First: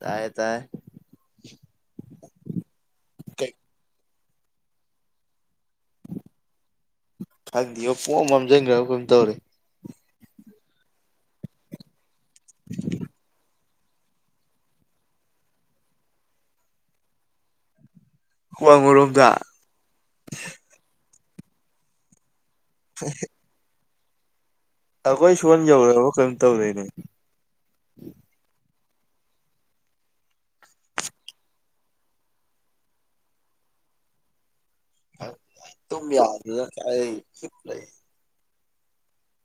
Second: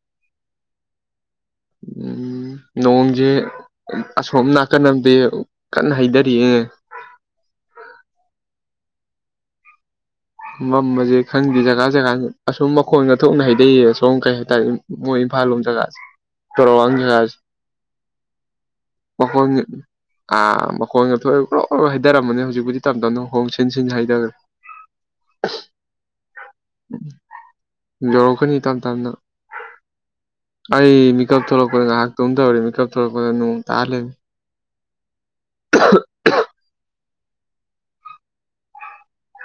ꯇꯥꯏ ꯇꯥꯏ꯫ ꯎꯝ ꯅꯣꯡꯁꯦ ꯑꯁꯣꯝ ꯅꯥꯀꯟ ꯑꯃꯗꯤ ꯀꯟꯅ ꯍꯩꯊꯔꯤꯑ꯫ ꯈꯪꯗꯦ ꯄꯣꯡꯃꯥꯝ ꯃꯝꯁꯤꯟꯈ꯭ꯔꯕ ꯀꯩꯝ ꯇꯧꯔꯦ꯫ ꯃꯝꯕꯁꯦ ꯈꯪꯗꯦ ꯖꯒꯥ ꯖꯒꯥ ꯑꯁꯨꯝ ꯃꯈꯣꯟꯒ ꯊꯣꯛꯅ ꯍꯥꯏ꯫ ꯑꯗꯩ ꯁꯣꯝ ꯀꯩ ꯍꯥꯏꯇꯥꯔꯦ ꯃꯣꯏ ꯏꯝꯐꯥꯜ ꯂꯣꯝ ꯖꯒꯥꯁꯦ ꯆꯥꯎꯣꯔꯋꯥꯡ ꯖꯒꯥꯁꯦ꯫ ꯋꯥꯡꯃꯔꯣꯝꯗ ꯃꯈꯣꯟ ꯑꯥ ꯃꯈꯣꯟꯒ ꯊꯣꯛꯑ ꯂꯣꯏ ꯍꯩꯊꯔꯝꯃꯅꯦ ꯍꯧꯖꯤꯛꯄꯨꯗꯤ꯫ ꯇꯠꯇꯞꯗꯅ ꯍꯣꯡ ꯁꯤꯟ ꯁꯤꯟ ꯍꯩꯗꯒ꯭ꯔꯦ꯫ ꯑꯩꯈꯣꯏ ꯁꯣꯟ ꯌꯧꯔꯔꯕ ꯀꯩꯅꯝ ꯇꯧꯗꯣꯏꯅꯦ꯫ ꯌꯧꯔꯛꯀꯅꯤ ꯇꯞ ꯇꯞꯅ ꯑꯩ ꯃꯦꯀꯞ ꯊꯣꯛꯂꯛꯄꯗ ꯉꯥꯏꯍꯥꯛꯇꯣꯝ ꯇꯧꯔꯦ ꯃꯦꯀꯞ ꯊꯣꯛꯂꯛꯄꯗ ꯅꯅꯨꯡ ꯇꯥꯍꯜꯂꯅꯤ ꯑꯗꯨꯝ ꯌꯥꯗꯅ ꯑꯩ ꯂꯩ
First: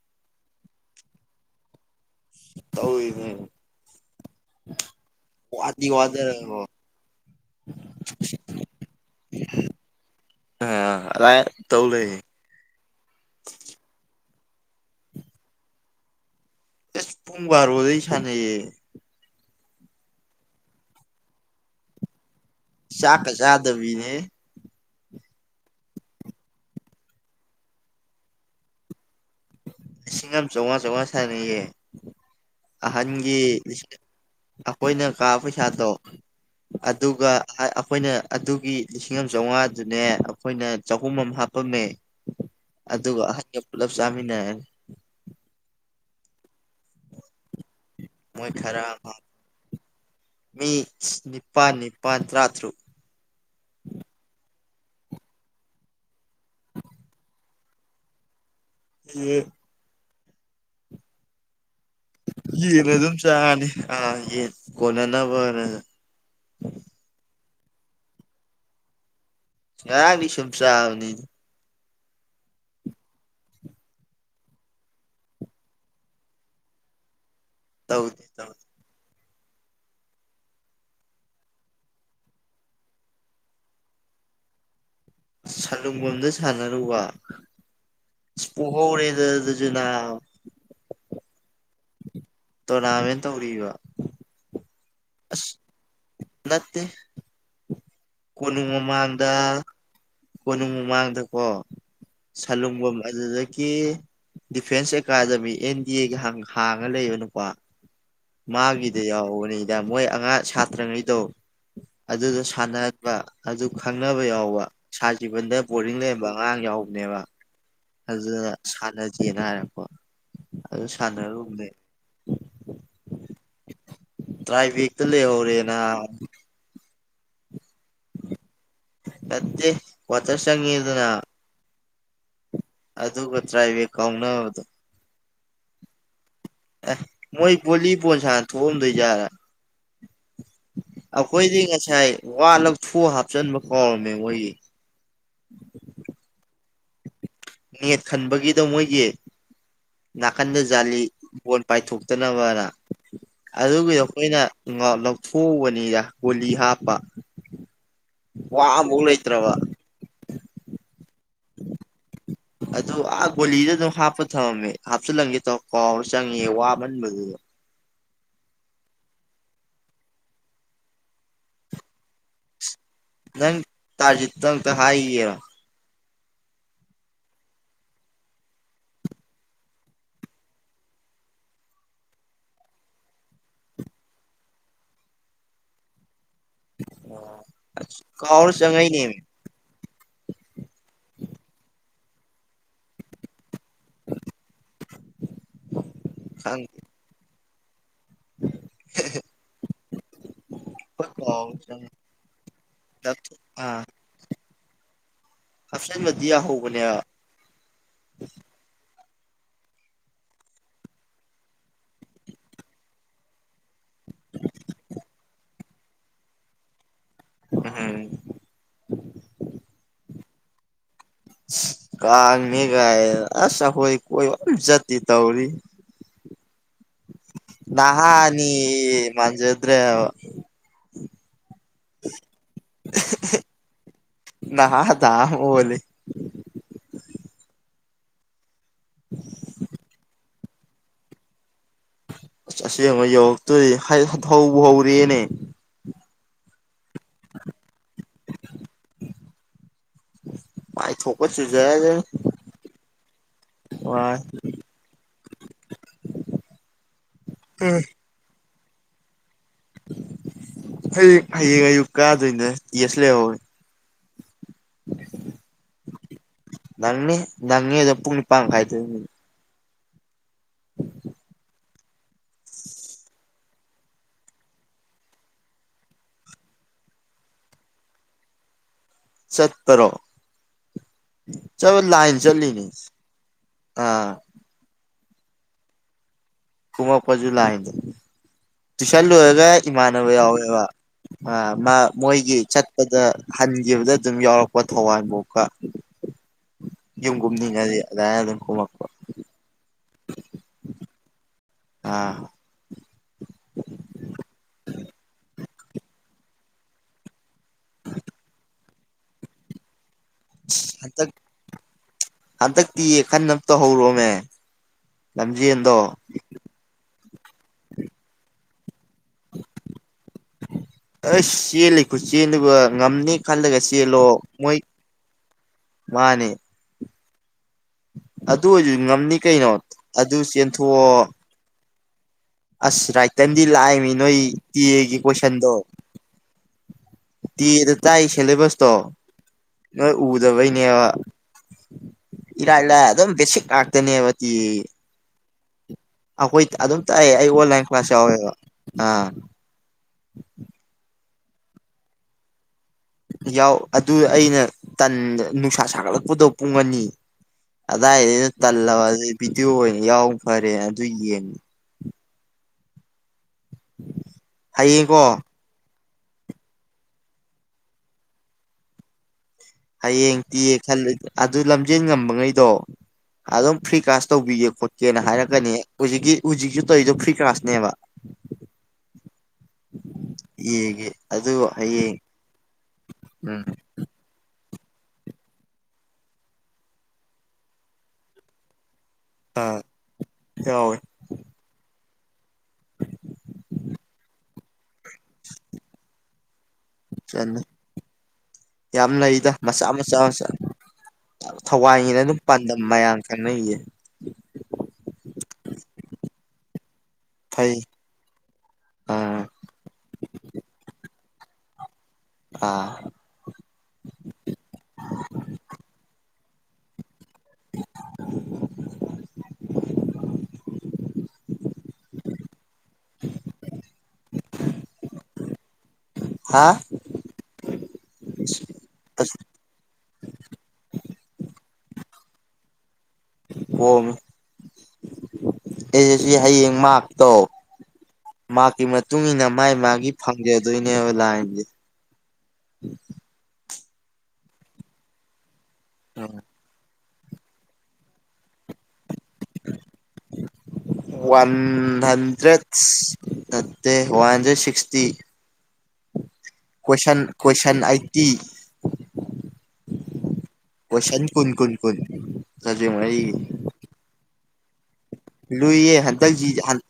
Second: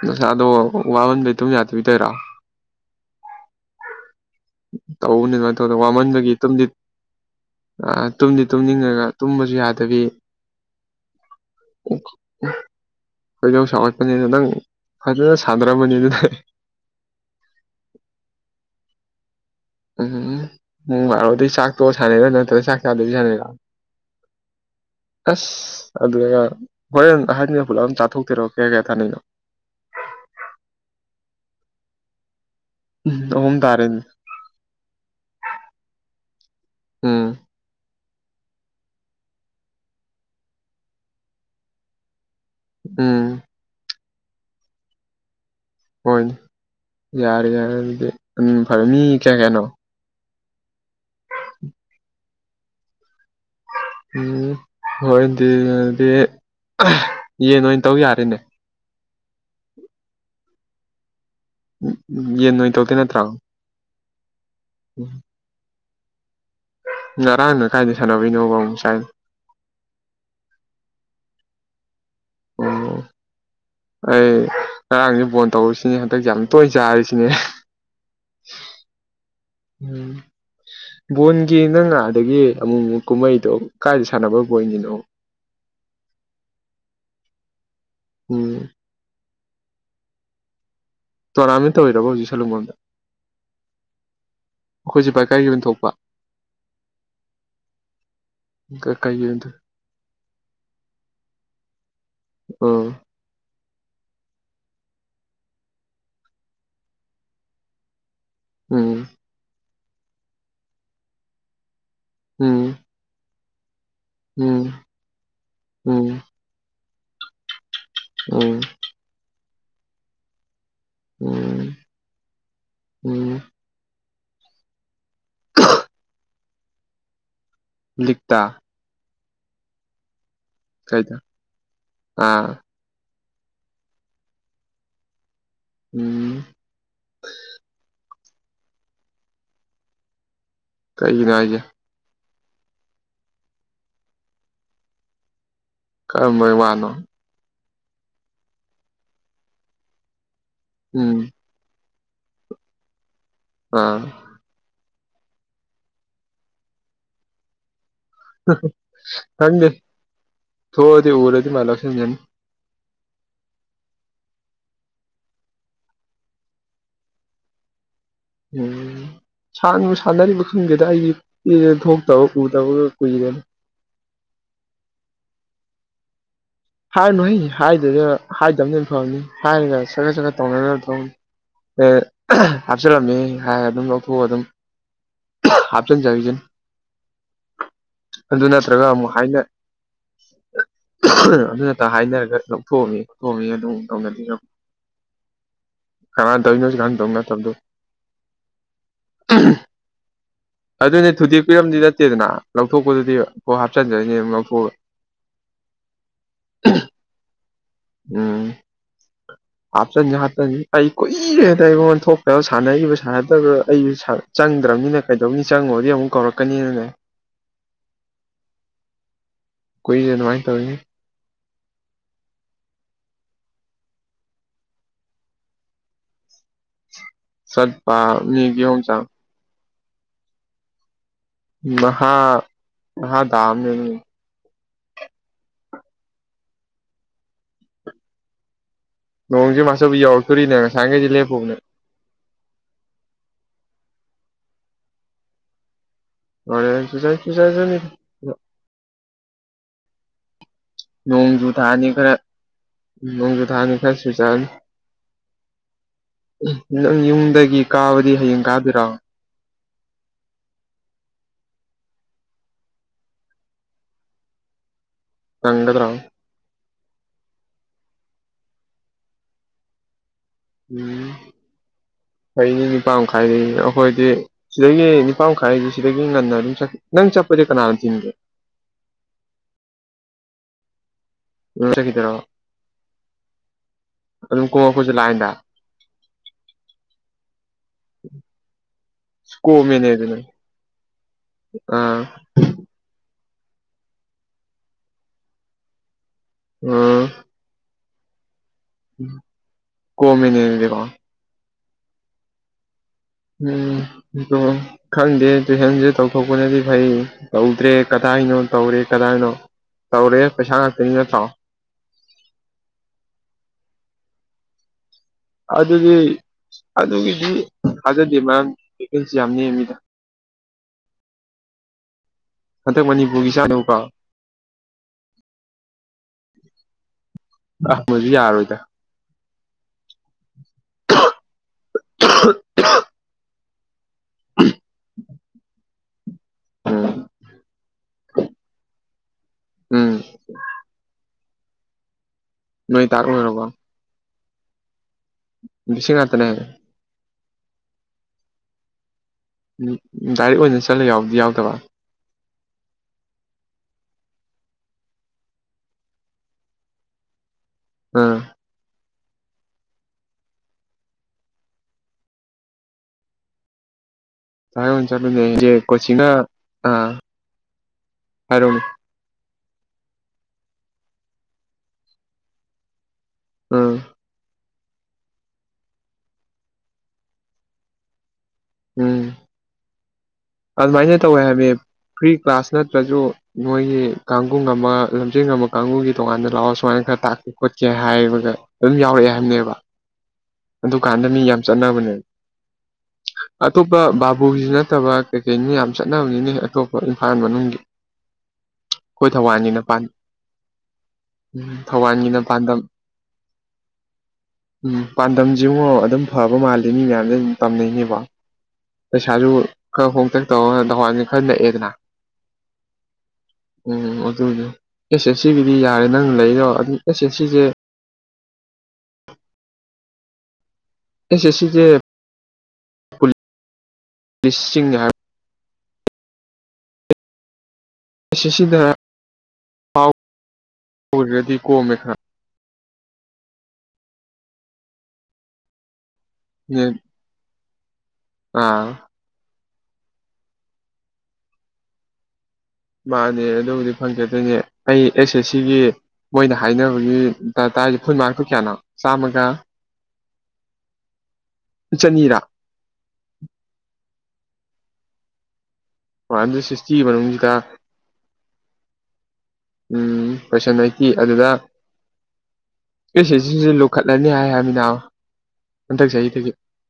ꯅꯁꯥꯗꯣ ꯋꯥꯃꯟꯗꯤꯩ ꯑꯗꯨꯝ ꯌꯥꯗꯕꯤꯗꯣꯏꯔꯣ ꯇꯧꯅꯦ ꯇꯧꯕꯅꯤ ꯑꯗꯨꯃꯥꯏꯅ ꯇꯧꯗꯅ ꯋꯥꯃꯟꯗꯒꯤ ꯇꯨꯝꯗꯤ ꯑ ꯇꯨꯝꯗꯤ ꯇꯨꯝꯅꯤꯡꯉꯒ ꯇꯨꯝꯕꯁꯨ ꯌꯥꯗꯕꯤ ꯑꯥ ꯑꯥꯏ ꯇꯧ ꯂꯩꯌꯦ ꯈꯣꯏꯗꯧ ꯆꯥꯎꯒꯠꯄꯅꯤꯅ ꯅꯪ ꯐꯖꯅ ꯁꯥꯟꯅꯔꯝꯕꯅꯤ ꯑꯗꯨ ꯅ ꯑꯦꯁ ꯄꯨꯡꯕꯥꯔꯣꯗꯩ ꯁꯥꯟꯅꯌꯦ ꯎꯝ ꯎꯝ ꯍꯥꯏꯔꯑꯣ ꯑꯗꯨꯩ ꯆꯥꯛꯇꯣ ꯁꯥꯟꯅꯩꯔꯣ ꯅꯠꯇ꯭ꯔ ꯆꯥꯛ ꯆꯥꯗꯗꯤ ꯆꯥꯛꯀ ꯁꯥꯟꯅꯩꯔꯑꯣ ꯆꯥꯗꯕꯤꯅꯦ ꯑꯁ ꯑꯗꯨꯒ ꯍꯣꯏꯪ ꯑꯍꯥꯟꯕꯅ ꯄꯨꯂꯞ ꯑꯗꯨꯝ ꯆꯥꯊꯣꯛꯇꯔꯣꯑꯣ ꯀꯌꯥ ꯀꯌꯥ ꯊꯥꯅꯅꯣ ꯂꯤꯁꯤꯡ ꯑꯃ ꯆꯥꯝꯃꯉꯥ ꯆꯥꯝꯃꯉꯥ ꯁꯥꯟꯅꯩꯌꯦ ꯎꯝ ꯑꯍꯟꯒꯤ ꯑꯍꯨꯝ ꯇꯥꯔꯦꯅꯦ ꯑꯩꯈꯣꯏꯅ ꯀꯥ ꯄꯩꯁꯥꯗꯣ ꯑꯗꯨꯒ ꯎꯝ ꯑꯩꯈꯣꯏꯅ ꯑꯗꯨꯒꯤ ꯂꯤꯁꯤꯡ ꯑꯃ ꯆꯥꯝꯃꯉꯥꯗꯨꯅꯦ ꯑꯩꯈꯣꯏꯅ ꯆꯍꯨꯝ ꯑꯃ ꯍꯥꯞꯄꯝꯃꯦ [inaudible] ꯑꯗꯨꯒꯥ ꯑꯍꯟꯒ ꯄꯨꯂꯞ ꯆꯃꯤꯅꯔꯥꯅꯤ ꯍꯣꯏ ꯌꯥꯔꯦ ꯍꯥꯏꯔꯅꯤ ꯃꯣꯏ ꯈꯔ ꯑꯃ ꯃꯤ ꯅꯤꯄꯥꯜ ꯅꯤꯄꯥꯜ ꯇꯔꯥꯇꯔꯨꯛ ꯎꯝ ꯍꯣꯔꯦꯟꯗꯤ ꯑꯗꯨꯗꯤ ꯌꯦꯟ ꯑꯣꯏꯅ ꯇꯧ ꯌꯥꯔꯦꯅꯦ ꯌꯦ ꯑꯣꯏꯅ ꯌꯦꯟ ꯇꯧꯗꯣꯏ ꯑꯗꯨꯝ ꯅꯠꯇ꯭ꯔꯣ ꯆꯥꯔꯥꯅꯤ ꯑꯥ ꯌꯦꯟ ꯀꯣꯟꯅꯅꯕꯅ ꯉꯔꯥꯡꯅ ꯀꯥꯏꯗ ꯁꯥꯟꯅꯕꯩꯅꯣꯕ ꯑꯃꯨꯛ ꯆꯥꯏꯗꯨ ꯉꯔꯪꯗꯤ ꯁꯨꯝ ꯆꯥꯕꯅꯤ ꯑꯣ ꯑꯩ ꯉꯔꯥꯡꯁꯦ ꯕꯣꯟ ꯇꯧꯔꯨꯁꯤꯅꯦ ꯍꯟꯗꯛꯁꯦ ꯌꯥꯝ ꯇꯣꯏꯅ ꯆꯥꯔꯤꯁꯤꯅꯦ ꯇꯧꯗꯤ ꯇꯧ ꯎꯝ ꯕꯣꯟꯒꯤ ꯅꯪ ꯉ ꯑꯗꯒꯤ ꯑꯃꯨꯃꯨꯛ ꯀꯨꯝꯍꯩꯗꯣ ꯀꯗꯥꯥꯏꯗ ꯁꯥꯟꯅꯕ ꯕꯣꯟꯒꯤꯅꯣ ꯁꯂꯨꯡꯕꯝꯗ ꯁꯥꯟꯅꯔꯨꯕ ꯑ ꯎꯝ ꯄꯣꯛꯍꯧꯔꯦꯗ ꯑꯗꯨꯁꯨ ꯅꯥꯕꯥ ꯇꯣꯔꯅꯥꯃꯦꯟ ꯇꯧꯔꯤꯔꯕꯣ ꯍꯧꯖꯤꯛ ꯁꯂꯨꯡꯕꯝ ꯗꯥ ꯇꯣꯔꯅꯥꯃꯦꯟ ꯇꯧꯔꯤꯕ ꯑꯩꯈꯣꯏꯖꯤꯦ ꯄꯥꯏꯀꯥꯏ ꯑꯁ ꯌꯣꯟꯊꯣꯛꯄ [unintelligible] ꯅꯠꯇꯦ ꯀꯣꯅꯨꯡ ꯃꯃꯥꯡꯗ ꯀꯣꯅꯨꯡ ꯃꯃꯥꯡꯗꯀꯣ ꯎꯝ ꯁꯂꯨꯡꯕꯝ ꯑꯗꯨꯗꯩꯩ ꯀꯦ ꯗꯤꯐꯦꯟꯁ ꯑꯦꯀꯥꯗꯃꯤ ꯑꯦꯟ ꯗꯤ ꯑꯦꯒꯤ ꯍꯥꯡ ꯍꯥꯡꯉ ꯂꯩꯕ ꯅꯨꯄꯥ ꯎꯝ ꯃꯥꯒꯤꯗ ꯌꯥꯎꯕꯅꯤꯗ ꯃꯣꯏ ꯑꯉꯥꯡ ꯁꯥꯇ꯭ꯔꯉꯩꯗꯣ ꯑꯗꯨꯗꯥ ꯎꯝ ꯁꯥꯟꯅꯥ ꯕꯥ ꯑꯗꯨ ꯈꯪꯅꯕ ꯌꯥꯎꯕ ꯎꯝ ꯁꯥꯔ ꯖꯤꯕꯟꯗ ꯕꯣꯔꯗꯤꯡ ꯎꯝ ꯂꯩꯔꯝꯕ ꯑꯉꯥꯡ ꯌꯥꯎꯕꯅꯦꯕ ꯎꯝ ꯑꯗꯨꯅꯥ ꯁꯥꯟꯅꯖꯦꯅꯥ ꯍꯥꯏꯔꯛꯄꯥ ꯑꯗꯨ ꯁꯥꯟꯅꯔꯨꯝꯅꯦ ꯎꯝ ꯎꯝ ꯇ꯭ꯔꯥꯏꯕꯦꯛ ꯇ ꯂꯩꯍꯧꯔꯦ ꯅꯕꯥ ꯂꯤꯛꯇꯥ ꯅꯠꯇꯦ ꯀꯋꯥꯇꯔ ꯆꯪꯉꯦꯗꯅ ꯀꯩꯗ ꯑꯥ ꯑꯗꯨꯒ ꯇ꯭ꯔꯥꯥꯏꯕꯦꯛ ꯀꯥꯎꯅꯕꯗꯣ ꯎꯝ ꯑꯦ ꯃꯣꯏ ꯕꯣꯂꯤꯕꯣꯟ ꯁꯥꯟꯅꯥ ꯊꯣꯛꯑꯝꯗꯣꯏꯖꯥꯔꯥ ꯀꯩꯒꯤꯅꯣ ꯍꯥꯏꯁꯦ ꯑꯩꯈꯣꯏꯗꯤ ꯉꯁꯥꯏ ꯋꯥ ꯂꯧꯊꯣꯛꯑꯒ ꯍꯥꯞꯆꯟꯕ ꯀꯥꯎꯔꯝꯃꯦ ꯃꯣꯏꯒꯤ ꯀꯔꯝꯕꯩ ꯋꯥꯅꯣ ꯅꯦꯠ ꯈꯟꯕꯒꯤꯗꯣ ꯃꯣꯏꯒꯤ ꯅꯥꯀꯟꯗ ꯖꯥꯂꯤ ꯎꯝ ꯕꯣꯟ ꯄꯥꯏꯊꯣꯛꯇꯅꯕꯅ ꯑꯥ ꯑꯗꯨꯒꯤꯗꯣ ꯑꯩꯈꯣꯏꯅ ꯉꯥꯛ ꯂꯧꯊꯣꯛꯎꯕꯅꯤꯗ ꯄꯣꯂꯤ ꯍꯥꯞꯄ ꯋꯥ ꯑꯃꯐꯥꯎ ꯂꯩꯇ꯭ꯔꯕ ꯈꯪꯗꯦ ꯊꯣꯛꯑꯗꯤ ꯎꯔꯥꯗꯤ ꯃꯥꯏꯅꯥ ꯂꯧꯁꯤꯟꯖꯅꯤ ꯑꯗꯨ ꯑꯥ ꯒꯣꯂꯤꯗ ꯑꯗꯨꯝ ꯍꯥꯞꯄ ꯊꯃꯝꯃꯦ ꯍꯥꯞꯆꯤꯜꯂꯝꯒꯦ ꯇꯧꯔꯥ ꯀꯥꯎꯔꯥ ꯆꯪꯉꯦ ꯋꯥꯃꯟꯕꯗꯨꯗ ꯎꯝ ꯁꯥꯟꯕꯨ ꯁꯥꯟꯅꯔꯤꯕ ꯈꯪꯗꯦꯗ ꯑꯩꯒꯤꯀꯨꯏꯔꯦ ꯊꯣꯛꯇꯕ ꯎꯗꯕꯒ ꯀꯨꯏꯔꯦ ꯅꯪ ꯇꯥꯔꯖꯤꯠꯇꯥ ꯑꯝꯇ ꯍꯥꯏꯒꯤꯒꯦꯔꯣ ꯍꯥꯏꯅꯨꯍꯩ ꯍꯥꯏꯗꯨꯗ ꯍꯥꯏꯗꯝꯅꯍꯦꯟꯅꯥ ꯐꯕꯥꯅꯤ ꯍꯥꯏꯔꯒ ꯆꯥꯒꯠ ꯆꯥꯒꯠ ꯇꯧꯅꯅꯕ ꯊꯕꯛꯅꯤ ꯍꯥꯞꯆꯤꯜꯂꯝꯃꯤ ꯍꯥꯏ ꯑꯗꯨꯝ ꯂꯧꯊꯣꯛꯑ ꯑꯗꯨꯝ ꯍꯥꯞꯆꯤꯟꯖꯒꯤ ꯖꯅꯤ ꯑꯁ ꯑꯗꯨ ꯀꯥꯎꯔ ꯅꯠꯇ꯭ꯔꯒ ꯑꯃꯨꯛ ꯆꯪꯉꯛꯏꯅꯦꯃꯤ ꯍꯥꯏꯅ ꯑꯗꯨꯅꯠꯇ ꯍꯥꯏꯅꯔꯒ ꯂꯧꯊꯣꯛꯑꯝꯃꯤ ꯂꯧꯊꯣꯛ ꯇꯧꯅꯗꯤ ꯌꯦꯡꯉꯨ ꯀꯅꯥꯅꯥ ꯇꯧꯔꯤꯅꯣ ꯀꯩꯁꯨ ꯈꯪꯗꯦ ꯀꯅꯥꯗꯣ ꯅꯠꯇꯕꯗꯣ ꯍꯦ ꯍꯦ [inaudible] ꯑꯗꯨꯅꯦ ꯊꯨꯗꯦꯛ ꯄꯤꯔꯝꯗꯤ ꯅꯠꯇꯦꯗꯅ ꯂꯧꯊꯣꯛꯄꯗꯨꯗꯤ ꯀꯣꯛ ꯑꯥ ꯍꯥꯞꯆꯤꯟꯖꯔꯅꯤ ꯑꯗꯨꯝ ꯂꯧꯊꯣꯛꯑꯒ ꯍꯥꯞꯆꯤꯟꯕꯗꯤ ꯌꯥꯍꯧꯕꯅꯦ ꯎꯝ ꯍꯥꯞꯆꯟꯁꯤ ꯍꯥꯞꯆꯟꯁꯤ ꯑꯩ ꯀꯨꯏꯔꯦꯗ ꯑꯩꯉꯣꯟ ꯊꯣꯛꯄꯒ ꯁꯥꯟꯅꯈꯤꯕ ꯁꯥꯟꯅꯗꯕ ꯑꯩ ꯆꯪꯗ꯭ꯔꯕꯅꯤꯅ ꯀꯩꯗꯧꯅꯤ ꯆꯪꯉꯨꯔꯗꯤ ꯑꯃꯨꯛ ꯀꯧꯔꯛꯀꯅꯤꯅꯅꯦ ꯎ ꯍꯝ ꯀꯣꯏ ꯑꯗꯨꯃꯥꯏ ꯇꯧ ꯀꯥꯥꯟ ꯃꯒ ꯑꯁ ꯍꯣꯏ ꯀꯣꯏ ꯑꯣꯖ ꯇꯧꯔꯤ ꯆꯠꯄ ꯍꯥꯅꯤ ꯃꯤꯒꯤ ꯑꯍꯨꯝ ꯆꯥꯡ ꯃꯖꯗ꯭ꯔꯦ ꯃꯍꯥ ꯃ ꯝꯅꯤ ꯅ ꯊꯣꯅꯤ ꯅꯣꯡꯖꯦ ꯃꯥꯁꯨꯕꯨ ꯌꯥꯎꯔꯛꯇꯣꯔꯤꯅꯦ ꯉꯁꯥꯡꯈꯩꯁꯦ ꯂꯦꯞꯄꯧꯅꯦ ꯑꯁꯦꯡ ꯑꯃꯉ ꯌꯧꯔꯛꯇꯣꯏꯗꯤ ꯍꯧꯕ ꯍꯧꯔꯦꯅꯦ ꯍꯔꯖꯥꯏꯁꯨꯨ ꯆꯥꯏꯖꯅꯤ ꯃꯥꯏ ꯊꯣꯛꯄ ꯅꯣꯡꯖꯨ ꯊꯥꯅꯤ ꯆꯨꯖꯔꯖꯅꯤ ꯈꯔ ꯎ ꯅꯣꯡꯖꯨ ꯊꯥꯅꯤ ꯈꯔ ꯋꯥꯏ ꯁꯨꯏꯖꯔꯅꯤ ꯅꯪ ꯌꯨꯝꯗꯒꯤ ꯀꯥꯕꯗꯤ ꯍꯌꯦꯡ ꯀꯥꯗꯣꯏꯔꯥ ꯍꯌꯦꯡ ꯍꯌꯦꯡ ꯑꯌꯨꯛ ꯀꯥꯗꯣꯏꯅꯦ ꯌꯦꯁ ꯂꯩꯍꯧꯋꯦ ꯇꯪꯒꯠ ꯔꯥꯎ ꯅꯪꯅꯤ ꯅꯪꯅꯤꯗ ꯄꯨꯡ ꯅꯤꯄꯥꯟ ꯃꯈꯥꯏꯗ ꯎꯝ ꯍꯩꯅꯤ ꯅꯤꯄꯥꯥꯟ ꯃꯈꯥꯏꯗꯅꯦ ꯑꯩꯈꯣꯏꯗꯤ ꯁꯤꯗꯒꯤ ꯅꯤꯄꯥꯥꯟ ꯃꯈꯥꯏꯁꯤ ꯁꯤꯗꯒꯤ ꯉꯟꯅ ꯑꯗꯨꯝ ꯆꯠꯈꯤ ꯅꯪ ꯆꯠꯄꯁ ꯀꯅꯥꯅ ꯊꯤꯟꯒꯦ ꯆꯠꯄꯔꯣ ꯅꯪ ꯆꯂ ꯆꯠꯈꯤꯗꯣꯏꯔꯣ ꯂꯥꯏꯟ ꯆꯂꯤꯅꯤ ꯑꯥ ꯑꯗꯨꯝ ꯀꯣꯡꯉ ꯀꯣꯏꯁꯨ ꯂꯑꯟꯗ ꯀꯃꯄꯖ ꯂ ꯍꯥꯏꯗ ꯇꯨꯁꯜꯂꯨꯔꯒ ꯀꯣꯝꯃꯦꯅꯦ ꯏꯃꯥꯟꯅꯕ ꯑꯗꯨꯅ ꯌꯥꯎꯋꯦꯕ ꯑ ꯑꯥ ꯃꯣꯏꯒꯤ ꯗ ꯍꯟꯈꯤꯕꯗ ꯑꯗꯨꯝ ꯌꯥꯎꯔꯛꯄ ꯊꯧꯋꯥꯟꯐꯥꯎꯀ ꯎꯝ ꯀꯨꯝꯅꯤꯉꯗꯤ ꯑ ꯑꯗꯨꯝ ꯀꯃ ꯀꯣꯃꯤꯅꯤꯅꯤꯗꯀ ꯑꯥ ꯎꯝ ꯈꯪꯗꯦ ꯇꯨꯍꯦꯟꯁꯦ ꯇꯧꯊꯣꯛꯄꯅꯗꯤ ꯐꯩ ꯇꯧꯗ꯭ꯔꯦ ꯀꯗꯥꯏꯅꯣ ꯇꯧꯔꯦ ꯀꯗꯥꯏꯅꯣ ꯇꯧꯔꯦ ꯄꯩꯁꯥ ꯉꯥꯛꯇꯅꯤ ꯍꯟꯇꯛ ꯅꯠꯇ꯭ꯔꯣ ꯍꯟꯗꯛꯇꯤ ꯈꯟꯅ ꯇꯧꯍꯧꯔꯣꯅꯦ ꯑꯗꯨꯗꯤ ꯑꯗꯨꯒꯤꯗꯤ ꯊꯥꯖꯗꯦ ꯃꯌꯥꯝ ꯦꯟꯁꯤ ꯌꯥꯝꯅꯤ ꯃꯤꯗ ꯑꯁ ꯆꯦꯜꯂꯤꯀꯣ ꯆꯦꯟꯗꯨ ꯍꯟꯗꯛ ꯉꯝꯅꯤ ꯃꯅꯤꯄꯨꯔꯒꯤ ꯈꯜꯂꯒ ꯆꯥꯅꯕꯀꯣ ꯆꯦꯜꯂꯣ ꯃꯣꯏ ꯃꯥꯅꯤ ꯑꯍ ꯃꯁꯨ ꯌꯥꯔꯣꯏꯗ ꯑꯣꯏꯔꯁꯨ ꯉꯝꯅꯤ ꯀꯩꯅꯣ ꯑꯗꯨ ꯆꯦꯟꯊꯣꯛꯑꯣ ꯑꯁ ꯔꯥꯏꯇꯔꯟꯗꯤ ꯂꯥꯛꯏꯃꯤ ꯅꯣꯏ ꯇꯤ ꯑꯦꯒꯤ ꯀꯣꯏꯁꯟꯗꯣ ꯎꯝ ꯇꯦꯗ ꯇꯥꯏ ꯁꯦꯂꯦꯕꯁꯇꯣ ꯅꯣꯏ ꯎꯝ ꯎꯗꯕꯩꯅꯦꯕ ꯏꯂ ꯏꯂ ꯅꯣꯏ ꯇꯥꯛ ꯑꯗꯨꯣꯝ ꯕꯁꯤꯛ ꯂꯣꯏꯔꯕꯣ ꯍꯥꯥꯛꯇꯅꯦ ꯑꯕꯇꯤ ꯁꯤ ꯉꯥꯛꯇꯅꯦ ꯑꯩꯈꯣꯏ ꯑꯗꯨꯝ ꯇꯥꯛꯑꯦ ꯑꯩ ꯑꯣꯟꯂꯥꯏꯟ ꯀ꯭ꯂꯥꯁ ꯌꯥꯎꯋꯦꯕ ꯑ ꯝ ꯗꯥꯏꯔꯦꯛ ꯑꯣꯏꯅ ꯆꯠꯂ ꯌꯥꯎꯗꯤ ꯌꯥꯎꯗꯕ ꯌꯥꯎ ꯑꯗꯨ ꯑꯩꯅ ꯇꯟ ꯅꯨꯡꯁꯥ ꯁꯥꯒꯠꯂꯛꯄꯗꯣ ꯄꯨꯡ ꯑꯅꯤ ꯑꯗꯥꯏꯗ ꯑꯥ ꯑꯩꯅ ꯇꯜꯂꯕ ꯑꯗꯨ ꯚꯗꯤꯑꯣ ꯑꯣꯏꯅ ꯌꯥꯎ ꯐꯔꯦ ꯑꯗꯨ ꯌꯦꯡꯉ ꯊ ꯍꯌꯦꯡꯀꯣ ꯁꯔ ꯌꯦ ꯀꯣꯁꯤꯅ ꯑ ꯍꯥꯏꯔ ꯍꯌꯦꯡ ꯇꯤ ꯈꯜꯂ ꯑꯗꯨ ꯂꯝꯖꯦꯟ ꯉꯝꯕ ꯉꯩꯗꯣ ꯑꯗꯨꯝ ꯎꯝ ꯐ꯭ꯔꯤꯀꯥꯁ ꯇꯧꯕꯤꯒꯦ ꯀꯦꯅ ꯍꯥꯏꯔꯛꯀꯅꯤ ꯍꯧꯖꯤꯛꯀꯤ ꯍꯧꯖꯤꯛꯁꯨ ꯇꯧꯔꯤꯗꯣ ꯐ꯭ꯔꯤ ꯀ꯭ꯂꯥꯁꯅꯦꯕ ꯎꯝ ꯎꯝ ꯑꯗꯨꯃꯥꯏꯅ ꯇꯧꯋꯦ ꯍꯥꯏꯕꯗꯤ ꯐ꯭ꯔꯤ ꯀ꯭ꯂꯥꯁ ꯅꯠꯇ꯭ꯔꯁꯨ ꯎꯝ ꯃꯣꯏꯒꯤ ꯀꯥꯡꯒ ꯑꯃ ꯂꯝꯖꯦꯟ ꯑꯃ ꯀꯥꯡꯒꯒꯤ ꯇꯣꯉꯥꯟꯗ ꯂꯥꯛꯑꯣ ꯁꯨꯃꯥꯏꯅ ꯈꯔ ꯇꯥꯛꯀꯦ ꯈꯣꯠꯀꯦ ꯍꯥꯏꯕꯒ ꯑꯗꯨꯝ ꯌꯥꯎꯔꯛꯑꯦ ꯍꯥꯏꯕꯅꯦꯕ ꯑꯥ ꯑꯗꯨ ꯌꯥꯎꯋꯦ ꯀꯥꯟꯗ ꯃꯤ ꯌꯥꯝ ꯆꯠꯅꯕꯅꯦ ꯑꯇꯣꯞꯄ ꯕꯥꯕꯨꯒꯤꯁꯨ ꯅꯠꯇꯕ ꯀꯩꯀꯩꯅꯤ ꯌꯥꯝ ꯆꯠꯅꯕꯒꯤꯅꯦ ꯑꯇꯣꯞꯄ ꯏꯝꯐꯥꯜ ꯆꯠꯅꯤ ꯃꯅꯨꯡꯒꯤ ꯌꯥꯝ ꯑꯩꯈꯣꯏ ꯂꯩꯗ ꯊꯧꯕꯥꯜꯒꯤꯅ ꯃꯆꯥ ꯄꯥꯟ ꯃꯆꯥ ꯃꯆꯥ ꯎꯝ ꯊꯋꯥꯏꯅꯤꯅ ꯑꯗꯨꯝ ꯊꯧꯕꯥꯜꯒꯤꯅ ꯄꯥꯟꯗꯝ ꯃꯌꯥꯝ ꯈꯪꯅꯩꯌꯦ ꯎꯝ ꯄꯥꯟꯗꯝꯁꯤꯨꯉꯣ ꯑꯗꯨꯝ ꯐꯕ ꯃꯥꯜꯂꯤ ꯃꯤ ꯃꯌꯥꯝꯁ ꯑꯗꯨꯝ ꯐꯩ ꯇꯝꯅꯩꯅꯦꯕ ꯑꯥ ꯄꯩꯁꯥꯁꯨ ꯈꯔ ꯍꯣꯡꯆ ꯇꯧꯔ ꯋꯥꯟꯁ ꯈꯔ ꯂꯛꯑꯦꯗꯅ ꯑꯥ ꯎꯝ ꯑꯗꯨꯅꯦ ꯑꯦꯁ ꯑꯦꯟ ꯁꯤꯒꯤꯗꯤ ꯌꯥꯔꯦ ꯅꯪꯅ ꯂꯩꯔꯣ ꯑꯗꯨ ꯑꯦꯁ ꯑꯦꯟ ꯁꯤꯁꯦ [unintelligible] ꯑꯦꯁꯦ ꯁꯤꯁꯦ [unintelligible] ꯂꯤꯁꯤꯡ ꯍꯥꯏ ꯍꯥꯥ ꯑꯁꯤꯁꯤꯗ ꯑꯁ ꯀꯒꯔꯦꯗꯤ ꯀꯣꯝ ꯈ ꯍ ꯑꯩ ꯁꯤ ꯍꯌꯦꯡ ꯈꯔ ꯃꯥꯥꯛꯛꯇꯣ ꯃꯥꯔꯀꯤ ꯃꯇꯨꯡ ꯏ ꯑꯥ ꯃꯇꯨꯡꯏꯟꯅ ꯃꯥꯥꯏ ꯃꯥꯒꯤ ꯐꯪꯖꯗꯣꯏꯅꯦꯕ ꯂꯥꯏꯟꯁꯦ ꯃꯥꯅꯦ ꯑꯗꯨꯕꯨꯗꯤ ꯐꯪꯖꯗꯣꯏꯅꯦ ꯑꯩ ꯑꯦꯁ ꯑꯦꯁ ꯁꯤꯒꯤ ꯃꯣꯏꯅ ꯍꯥꯏꯅꯕ ꯑꯩꯈꯣꯏꯒꯤ ꯇꯥꯔꯁꯦ ꯈꯨꯨꯟ ꯃꯔꯛꯇ ꯀꯌꯥꯅꯣ ꯆꯥꯝꯃꯒ ꯋꯥꯟ ꯆꯅꯤꯔꯥ ꯍꯟꯗ꯭ꯔꯦꯠ ꯅꯠꯇꯦ ꯋꯥꯟ ꯍꯟꯗ꯭ꯔꯦꯠ ꯁꯤꯛꯁꯇꯤ ꯍꯗ ꯀꯣꯏꯁꯟ ꯀꯣꯏꯁꯟ ꯑꯩꯠꯇꯤ ꯎꯝ ꯀꯣꯏꯁꯟ ꯅꯥꯇꯤ ꯀꯨꯟ ꯑꯗꯨꯗ ꯀꯨꯟ ꯀꯨꯟ ꯁꯕꯖꯦꯛ ꯃꯔꯤ ꯁꯤ ꯈꯠꯂꯅꯤ ꯍꯥꯏꯃꯤꯅꯥꯎ ꯂꯨꯏꯌꯦ ꯍꯟꯗꯛ ꯍꯟꯛ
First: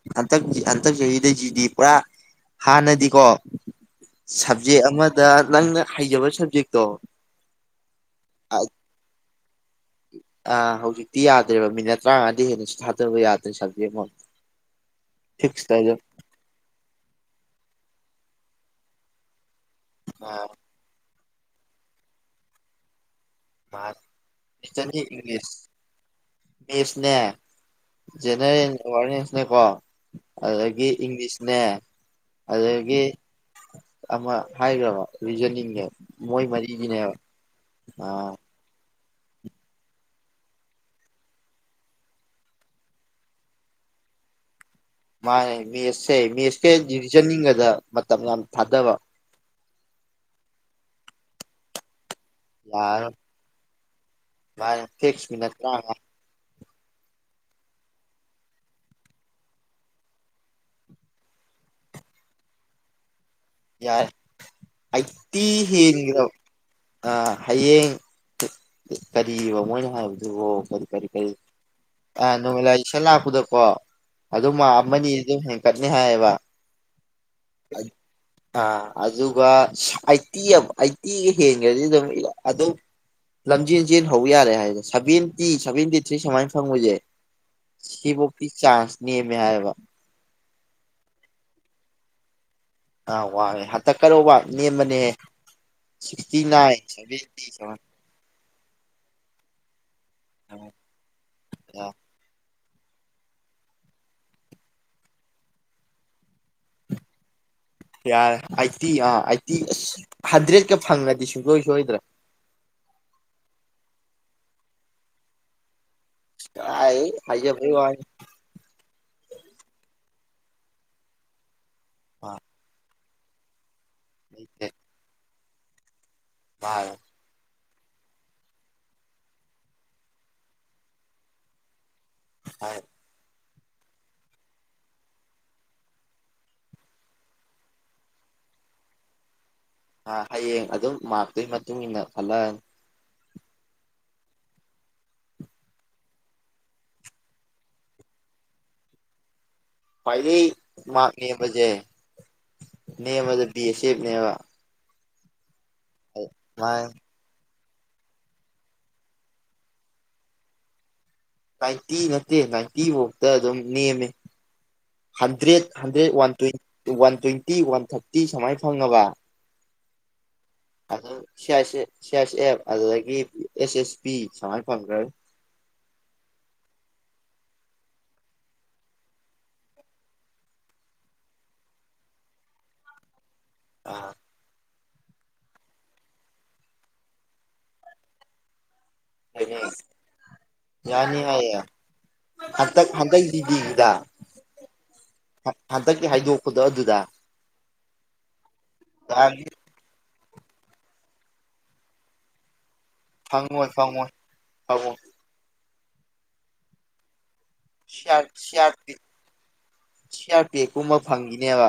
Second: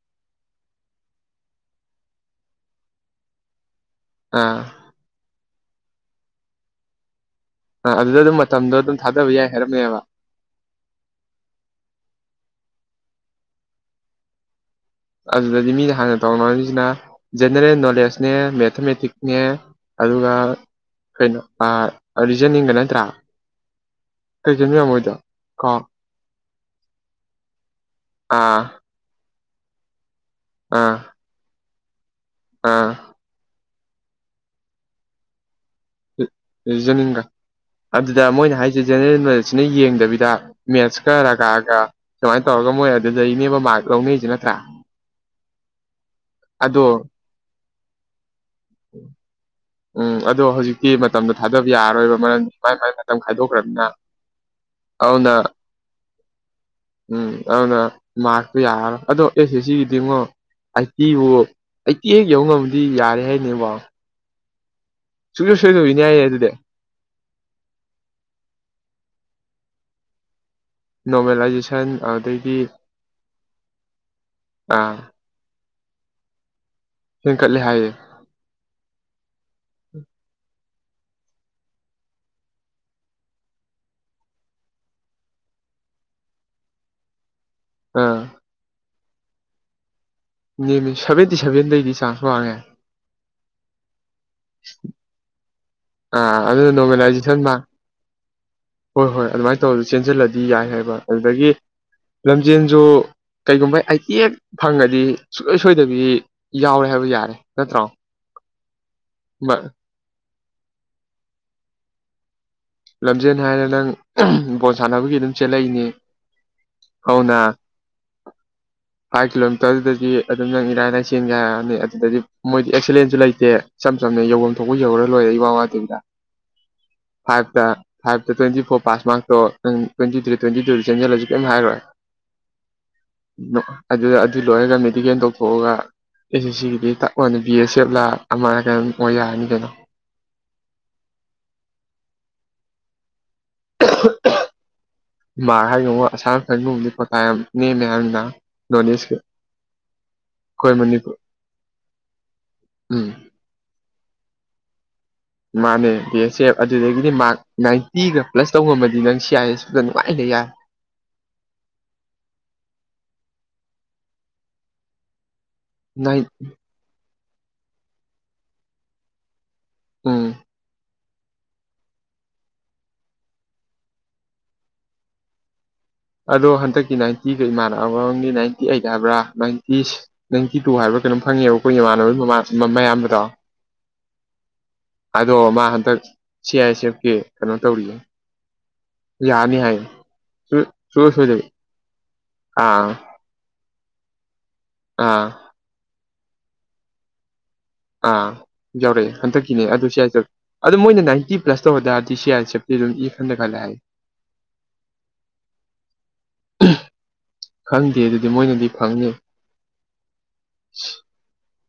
ꯍꯟꯇꯛ ꯆꯍꯤꯗꯁꯤꯗꯤ ꯄꯨꯔꯥ ꯍꯥꯟꯅꯗꯤꯀꯣ ꯑꯥ ꯁꯕꯖꯦꯛ ꯑꯃꯗ ꯅꯪꯅ ꯍꯩꯖꯕ ꯁꯕꯖꯦꯛꯇꯣ ꯑ ꯑꯗꯨꯗ ꯑꯗꯨꯝ ꯃꯇꯝꯗꯣ ꯑꯗꯨꯝ ꯊꯥꯗꯕ ꯌꯥꯏ ꯍꯥꯏꯔꯝꯃꯦꯕ ꯑ ꯍꯧꯖꯤꯛꯇꯤ ꯌꯥꯗ꯭ꯔꯦꯕ ꯃꯤꯅꯠ ꯇꯔꯥꯃꯉꯥꯗꯤ ꯍꯦꯟꯅ ꯊꯥꯗꯕ ꯌꯥꯗ꯭ꯔꯦ ꯁꯕꯖꯦꯛ ꯑꯃꯝ ꯑꯗꯨꯗꯗꯤ ꯃꯤꯅ ꯍꯥꯟꯅ ꯇꯧꯔ ꯃꯃꯤꯁꯤꯅ ꯖꯦꯅꯦꯔꯦꯜ ꯅꯣꯂꯦꯖꯅꯦ ꯃꯦꯊꯃꯦꯇꯤꯛꯅꯦ ꯑꯗꯨꯒ ꯀꯩꯅꯣ ꯔꯤꯖꯟꯅꯤꯡꯒ ꯅꯠꯇ꯭ꯔꯥ ꯀꯩꯖꯟ ꯃꯣꯏꯗ ꯀ ꯃꯦꯁꯅꯦ ꯑꯥ ꯖꯦꯅꯔꯦꯜ ꯑꯦꯋꯥꯔꯅꯦꯁꯅꯦ ꯀꯣ ꯑꯗꯒꯤ ꯑꯥ ꯏꯪꯂꯤꯁꯅꯦ ꯑꯥ ꯑꯗꯒꯤ ꯑꯃ ꯍꯥꯏꯈ꯭ꯔꯕ ꯔꯤꯖꯅꯤꯡꯅꯦ ꯃꯣꯏ ꯃꯔꯤꯒꯤꯅꯦꯕ ꯔꯤꯖꯅꯤꯡꯒ ꯑꯗꯨꯗ ꯃꯣꯏꯅ ꯍꯥꯏ ꯁꯤ ꯖꯦꯅꯔꯦꯜ ꯅꯣꯂꯦꯖꯁꯤꯅ ꯌꯦꯡꯗꯕꯤꯗ ꯃꯦꯠꯁꯀ ꯔꯒꯥꯒ ꯁꯨꯃꯥꯏꯅ ꯇꯧꯔꯒ ꯃꯣꯏ ꯑꯗꯨꯗꯩꯅꯦꯕ ꯃꯥꯔꯛ ꯂꯧꯅꯩꯁꯦ ꯅꯠꯇ꯭ꯔꯥ ꯃꯥꯅꯦ ꯃꯦꯠꯁꯁꯦ ꯃꯦꯠꯁꯀ ꯑꯗꯣ ꯔꯤꯖꯅꯤꯡꯒꯗ ꯃꯇꯝ ꯌꯥꯝ ꯊꯥꯗꯕ ꯎꯝ ꯑꯗꯣ ꯍꯧꯖꯤꯛꯇꯤ ꯃꯇꯝꯗꯣ ꯊꯥꯗꯕ ꯌꯥꯔꯔꯣꯏꯕ ꯃꯔꯝꯗꯤ ꯃꯥꯏ ꯃꯥꯏ ꯌꯥꯔꯔꯣꯏ ꯃꯇꯝ ꯈꯥꯏꯗꯣꯛꯈ꯭ꯔꯕꯅꯤꯅ ꯚꯥꯏ ꯇꯦꯛꯁ ꯑꯗꯨꯅ ꯃꯤꯅꯠ ꯇꯔꯥꯃꯉꯥ ꯎꯝ ꯑꯗꯨꯅ ꯃꯥꯔꯛꯇꯣ ꯌꯥꯔꯔꯣ ꯑꯗꯣ ꯑꯦꯁ ꯑꯦꯁ ꯁꯤꯒꯤꯗꯤꯡꯉꯣ ꯑꯩꯠꯇꯤꯕꯨ ꯑꯩꯠꯇꯤ ꯍꯦꯛ ꯌꯧ ꯉꯝꯗꯤ ꯌꯥꯔꯦ ꯍꯥꯏꯅꯦꯕꯣ ꯑꯩꯠꯇꯤ ꯁꯨꯡꯁꯣꯏ ꯁꯣꯏꯗꯕꯤꯅꯤ ꯍꯦꯟꯒ ꯍꯥꯏꯌꯦ [unintelligible] ꯑꯗꯨꯗꯤ ꯑ ꯍꯌꯦꯡ ꯀꯔꯤꯕ ꯃꯣꯏꯅ ꯍꯥꯏꯕꯗꯨꯕꯣ ꯀꯔꯤ ꯀꯔꯤ ꯅꯣꯔꯃꯦꯂꯥꯏꯖꯦꯁꯟ ꯑ ꯑꯗꯨꯗꯩꯗꯤ ꯅꯣꯃꯦꯂꯥꯏꯖꯦꯁꯟ ꯂꯥꯛꯄꯗꯀꯣ ꯑꯗꯨꯝ ꯃꯥꯛ ꯑꯥ ꯑꯃꯅꯤ ꯗꯤ ꯑꯗꯨꯝ ꯍꯦꯟꯀꯠꯅꯤ ꯍꯥꯏꯌꯦꯕ ꯍꯦꯟꯀꯠꯂꯦ ꯍꯥꯏꯌꯦ ꯑ ꯑꯗꯨꯒ ꯑꯩꯠꯇꯤ ꯑꯃ ꯑꯩꯠꯇꯤꯒ ꯍꯦꯟꯈ꯭ꯔꯗꯤ ꯑꯗꯨꯝ ꯑꯗꯨ ꯂꯝꯖꯦꯟ ꯆꯦꯟ ꯍꯧꯕ ꯌꯥꯔꯦ ꯍꯥꯏꯗ ꯁꯚꯦꯟꯇꯤ ꯁꯚꯦꯟꯇꯤ ꯊ꯭ꯔꯤ ꯁꯨꯃꯥꯏꯅ ꯐꯪꯕꯁꯦ ꯑꯥ ꯁꯤꯕꯣꯛꯇꯤ ꯆꯥꯟꯁ ꯅꯦꯝꯃꯦ ꯍꯥꯏꯕ ꯅꯦꯝꯃꯤ ꯁꯚꯦꯟꯇꯤ ꯁꯚꯦꯟꯗꯩꯗꯤ ꯆꯥꯟꯁ ꯋꯥꯡꯉꯦ ꯑ ꯋꯥꯡꯉꯦ ꯍꯟꯇꯛ ꯀꯠ ꯑꯣꯐ ꯋꯥ ꯅꯦꯝꯕꯅꯦ ꯑꯥ ꯁꯤꯛꯁꯇꯤ ꯑꯗꯨꯅ ꯅꯥꯏꯟ ꯅꯣꯔꯃꯦꯂꯥꯏꯖꯦꯁꯟ ꯁꯚꯦꯟꯇꯤ ꯃꯥ ꯍꯣꯏ ꯍꯣꯏ ꯑꯗꯨꯃꯥꯏꯅ ꯇꯧꯔꯁꯨ ꯆꯦꯟꯁꯤꯜꯂꯗꯤ ꯌꯥꯏ ꯍꯥꯏꯕ ꯑꯗꯨꯗꯒꯤ ꯑꯥ ꯂꯝꯖꯦꯟꯁꯨ ꯀꯩꯒꯨꯝꯕ ꯑꯩꯇꯤ ꯍꯦꯛ ꯐꯪꯉꯗꯤ ꯁꯨꯡꯁꯣꯏ ꯁꯣꯏꯗꯕꯤ ꯌꯥꯎꯔꯦ ꯍꯥꯏꯕ ꯌꯥꯔꯦ ꯅꯠꯇ꯭ꯔꯣ ꯌꯥꯔꯦ ꯑꯩꯠꯇꯤ ꯑꯥ ꯑꯩꯠꯇꯤ ꯑꯁ ꯍꯟꯗ꯭ꯔꯦꯗꯀ ꯐꯪꯉꯗꯤ ꯁꯨꯡꯁꯣꯏ ꯁꯣꯏꯗ꯭ꯔꯦ ꯂꯝꯖꯦꯟ ꯍꯥꯏꯔ ꯅꯪ ꯕꯣꯜ ꯁꯥꯟꯅꯕꯒꯤ ꯑꯗꯨꯝ ꯆꯦꯜꯂꯛꯏꯅꯦ ꯥꯑꯁ ꯀꯥꯏ ꯍꯥꯏꯖꯕꯩ ꯋꯥꯅꯦ ꯐꯥꯏꯚ ꯀꯤꯂꯣꯃꯤꯇꯔꯗꯨꯗꯗꯤ ꯑꯗꯨꯝ ꯅꯪ ꯏꯔꯥꯏ ꯂꯥꯏ ꯆꯦꯟꯒꯦ ꯍꯥꯏꯛꯑꯅꯤ ꯑꯗꯨꯗꯗꯤ ꯃꯥꯔꯛ ꯃꯣꯏꯗꯤ ꯑꯦꯛꯁꯂꯦꯟꯁꯨ ꯂꯩꯇꯦ ꯏꯆꯝ ꯆꯝꯅ ꯌꯧꯐꯝ ꯂꯩꯇꯦ ꯊꯣꯛꯄ ꯌꯧꯔ ꯂꯣꯏꯔꯦ ꯏꯋꯥ ꯋꯥꯗꯕꯤꯗ [unintelligible] ꯐꯥꯏꯚꯇ ꯐꯥꯏꯚꯇ ꯇ꯭ꯋꯦꯟꯇꯤ ꯐꯣꯔ ꯄꯥꯁ ꯃꯥꯔꯇꯣ ꯅꯪ ꯇ꯭ꯋꯦꯟꯇꯤ ꯊ꯭ꯔꯤ ꯇ꯭ꯋꯦꯟꯇꯤ ꯇꯨꯗ ꯆꯦꯟꯁꯤꯜꯂꯁꯨ ꯀꯔꯤꯝ ꯍꯥꯏꯔꯣꯏ [inaudible] [unintelligible] ꯑꯗꯨꯗ ꯑꯗꯨ ꯂꯣꯏꯔꯒ ꯃꯦꯗꯤꯀꯦꯜ ꯇꯧꯊꯣꯛꯑꯒ ꯑꯩꯁꯦ ꯁꯤꯒꯤꯗꯤ ꯇꯛ ꯂꯥꯎꯅ ꯕꯤ ꯑꯦꯁ ꯑꯦꯐ ꯂꯥ ꯑꯃꯔ ꯀꯩꯅꯣꯝ ꯑꯣꯏ ꯌꯥꯔꯅꯤ ꯀꯩꯅꯣ ꯑꯥ ꯍꯌꯦꯡ ꯑꯗꯨꯝ ꯃꯥꯔꯛꯇꯨꯒꯤ ꯃꯇꯨꯡ ꯏꯟꯅ ꯈꯜꯂꯛꯑꯅꯤ [unintelligible] ꯃꯥꯔꯛ ꯍꯥꯏꯔꯒꯉꯣ ꯑꯁꯥꯝ ꯔꯥꯏꯐꯟ ꯒꯨꯝꯕꯗꯤ ꯀꯣꯇꯥ ꯌꯥꯝ ꯅꯦꯝꯃꯦ ꯍꯥꯏꯕꯅꯤꯅꯥ ꯅꯣꯔꯠ ꯏꯁꯀꯤ ꯈ꯭ꯋꯥꯏꯗꯩ ꯑꯩꯈꯣꯏ ꯃꯥꯔꯛ ꯃꯅꯤꯄꯨꯔ ꯅꯦꯝꯕꯁꯦ ꯎꯝ ꯅꯦꯝꯕꯁꯦ ꯕꯤ ꯑꯦꯁ ꯑꯦꯐꯅꯦꯕ ꯃꯥꯅꯦ ꯕꯤ ꯑꯦꯁ ꯁꯤ ꯑꯦꯐ ꯃꯥꯅꯦ ꯑꯗꯨꯗꯒꯤꯗꯤ ꯃꯥꯔꯛ ꯅꯥꯏꯟꯇꯤꯒ ꯄ꯭ꯂꯁ ꯇꯧ ꯉꯝꯃꯗꯤ ꯅꯪ ꯁꯤ ꯑꯦꯁ ꯇꯨꯗꯅ ꯅꯨꯡꯉꯥꯏꯅ ꯂꯩ ꯌꯥ ꯅꯥꯏꯟꯇꯤ ꯅꯠꯇꯦ ꯅꯥꯏꯟꯇꯤ ꯐꯧꯇ ꯑꯗꯨꯝ ꯅꯦꯝꯃꯦ hundred hundred nine one ꯇ꯭ꯋꯦꯟ one twenty one thirty ꯁꯨꯃꯥꯏꯅ ꯐꯪꯉꯕ ꯎꯝ ꯑꯗꯨꯝ ꯁꯤ ꯑꯥꯏ ꯑꯦꯁꯦ ꯁꯤ ꯑꯥꯏ ꯑꯦꯏ ꯑꯦꯞ ꯑꯗꯨꯗꯒꯤ ꯑꯦꯁ ꯑꯦꯁ ꯕꯤ ꯁꯨꯃꯥꯏꯅ ꯐꯪꯈ꯭ꯔꯅꯤ ꯑꯗꯣ ꯍꯟꯗꯛꯀꯤ ꯅꯥꯏꯟꯇꯤꯒ ꯏꯃꯥꯟꯅꯕ ꯑꯃꯒꯤ ꯅꯥꯏꯟꯇꯤ ꯑꯩꯠ ꯍꯥꯏꯕ꯭ꯔꯥ ꯅꯥꯏꯟꯇꯤꯁ ꯅꯥꯏꯟꯇꯤ ꯇꯨ ꯍꯥꯏꯕ꯭ꯔ ꯀꯩꯅꯣ ꯐꯪꯉꯦꯕ ꯑꯩꯈꯣꯏ ꯏꯃꯥꯟꯅꯕꯒꯤꯃ ꯃꯌꯥꯝꯕꯗꯣ ꯑ ꯑꯗꯣ ꯃꯥ ꯍꯟꯗꯛ ꯁꯤ ꯑꯥꯏ ꯑꯦꯁ ꯑꯦꯐꯀꯤ ꯀꯩꯅꯣ ꯇꯧꯔꯤꯌꯦ ꯌꯥꯅꯤ ꯍꯥꯏ ꯁꯨ ꯁꯨꯡꯁꯣꯏ ꯌꯥꯅꯤ ꯁꯣꯏꯗꯕꯤ ꯑꯥ ꯇꯤꯗꯤꯕꯤꯗ ꯑꯥ ꯍꯟꯗꯛꯀꯤ ꯍꯥꯏꯗꯣꯛꯄꯗꯣ ꯑꯗꯨꯗ ꯑꯥ ꯌꯥꯎꯔꯛꯑꯦ ꯍꯟꯗꯛꯀꯤꯅꯦ ꯑꯗꯨꯁꯨ ꯍꯥꯏꯁꯠ ꯑꯗꯨꯝ ꯃꯣꯏꯅ ꯅꯥꯏꯟꯇꯤ꯭ꯂ ꯇꯧꯧꯕ ꯇꯥꯔꯗꯤ ꯁꯤ ꯑꯥꯥꯏ ꯑꯦꯐꯤ ꯑꯗꯨꯝ ꯏ ꯈꯟꯗ ꯈꯜꯂꯦ ꯐꯪꯣꯏ ꯍꯥꯏ ꯐꯪꯣꯏ ꯐꯕꯣ ꯈꯪꯗꯦ ꯑꯗꯨꯗꯤ ꯃꯣꯏꯅꯗꯤ ꯁꯤꯌꯥꯔ ꯄꯤ ꯐꯪꯅꯤ ꯁꯤꯌꯥꯔ ꯄꯤ ꯀꯨꯝꯕ ꯐꯪꯈꯤꯅꯦꯕ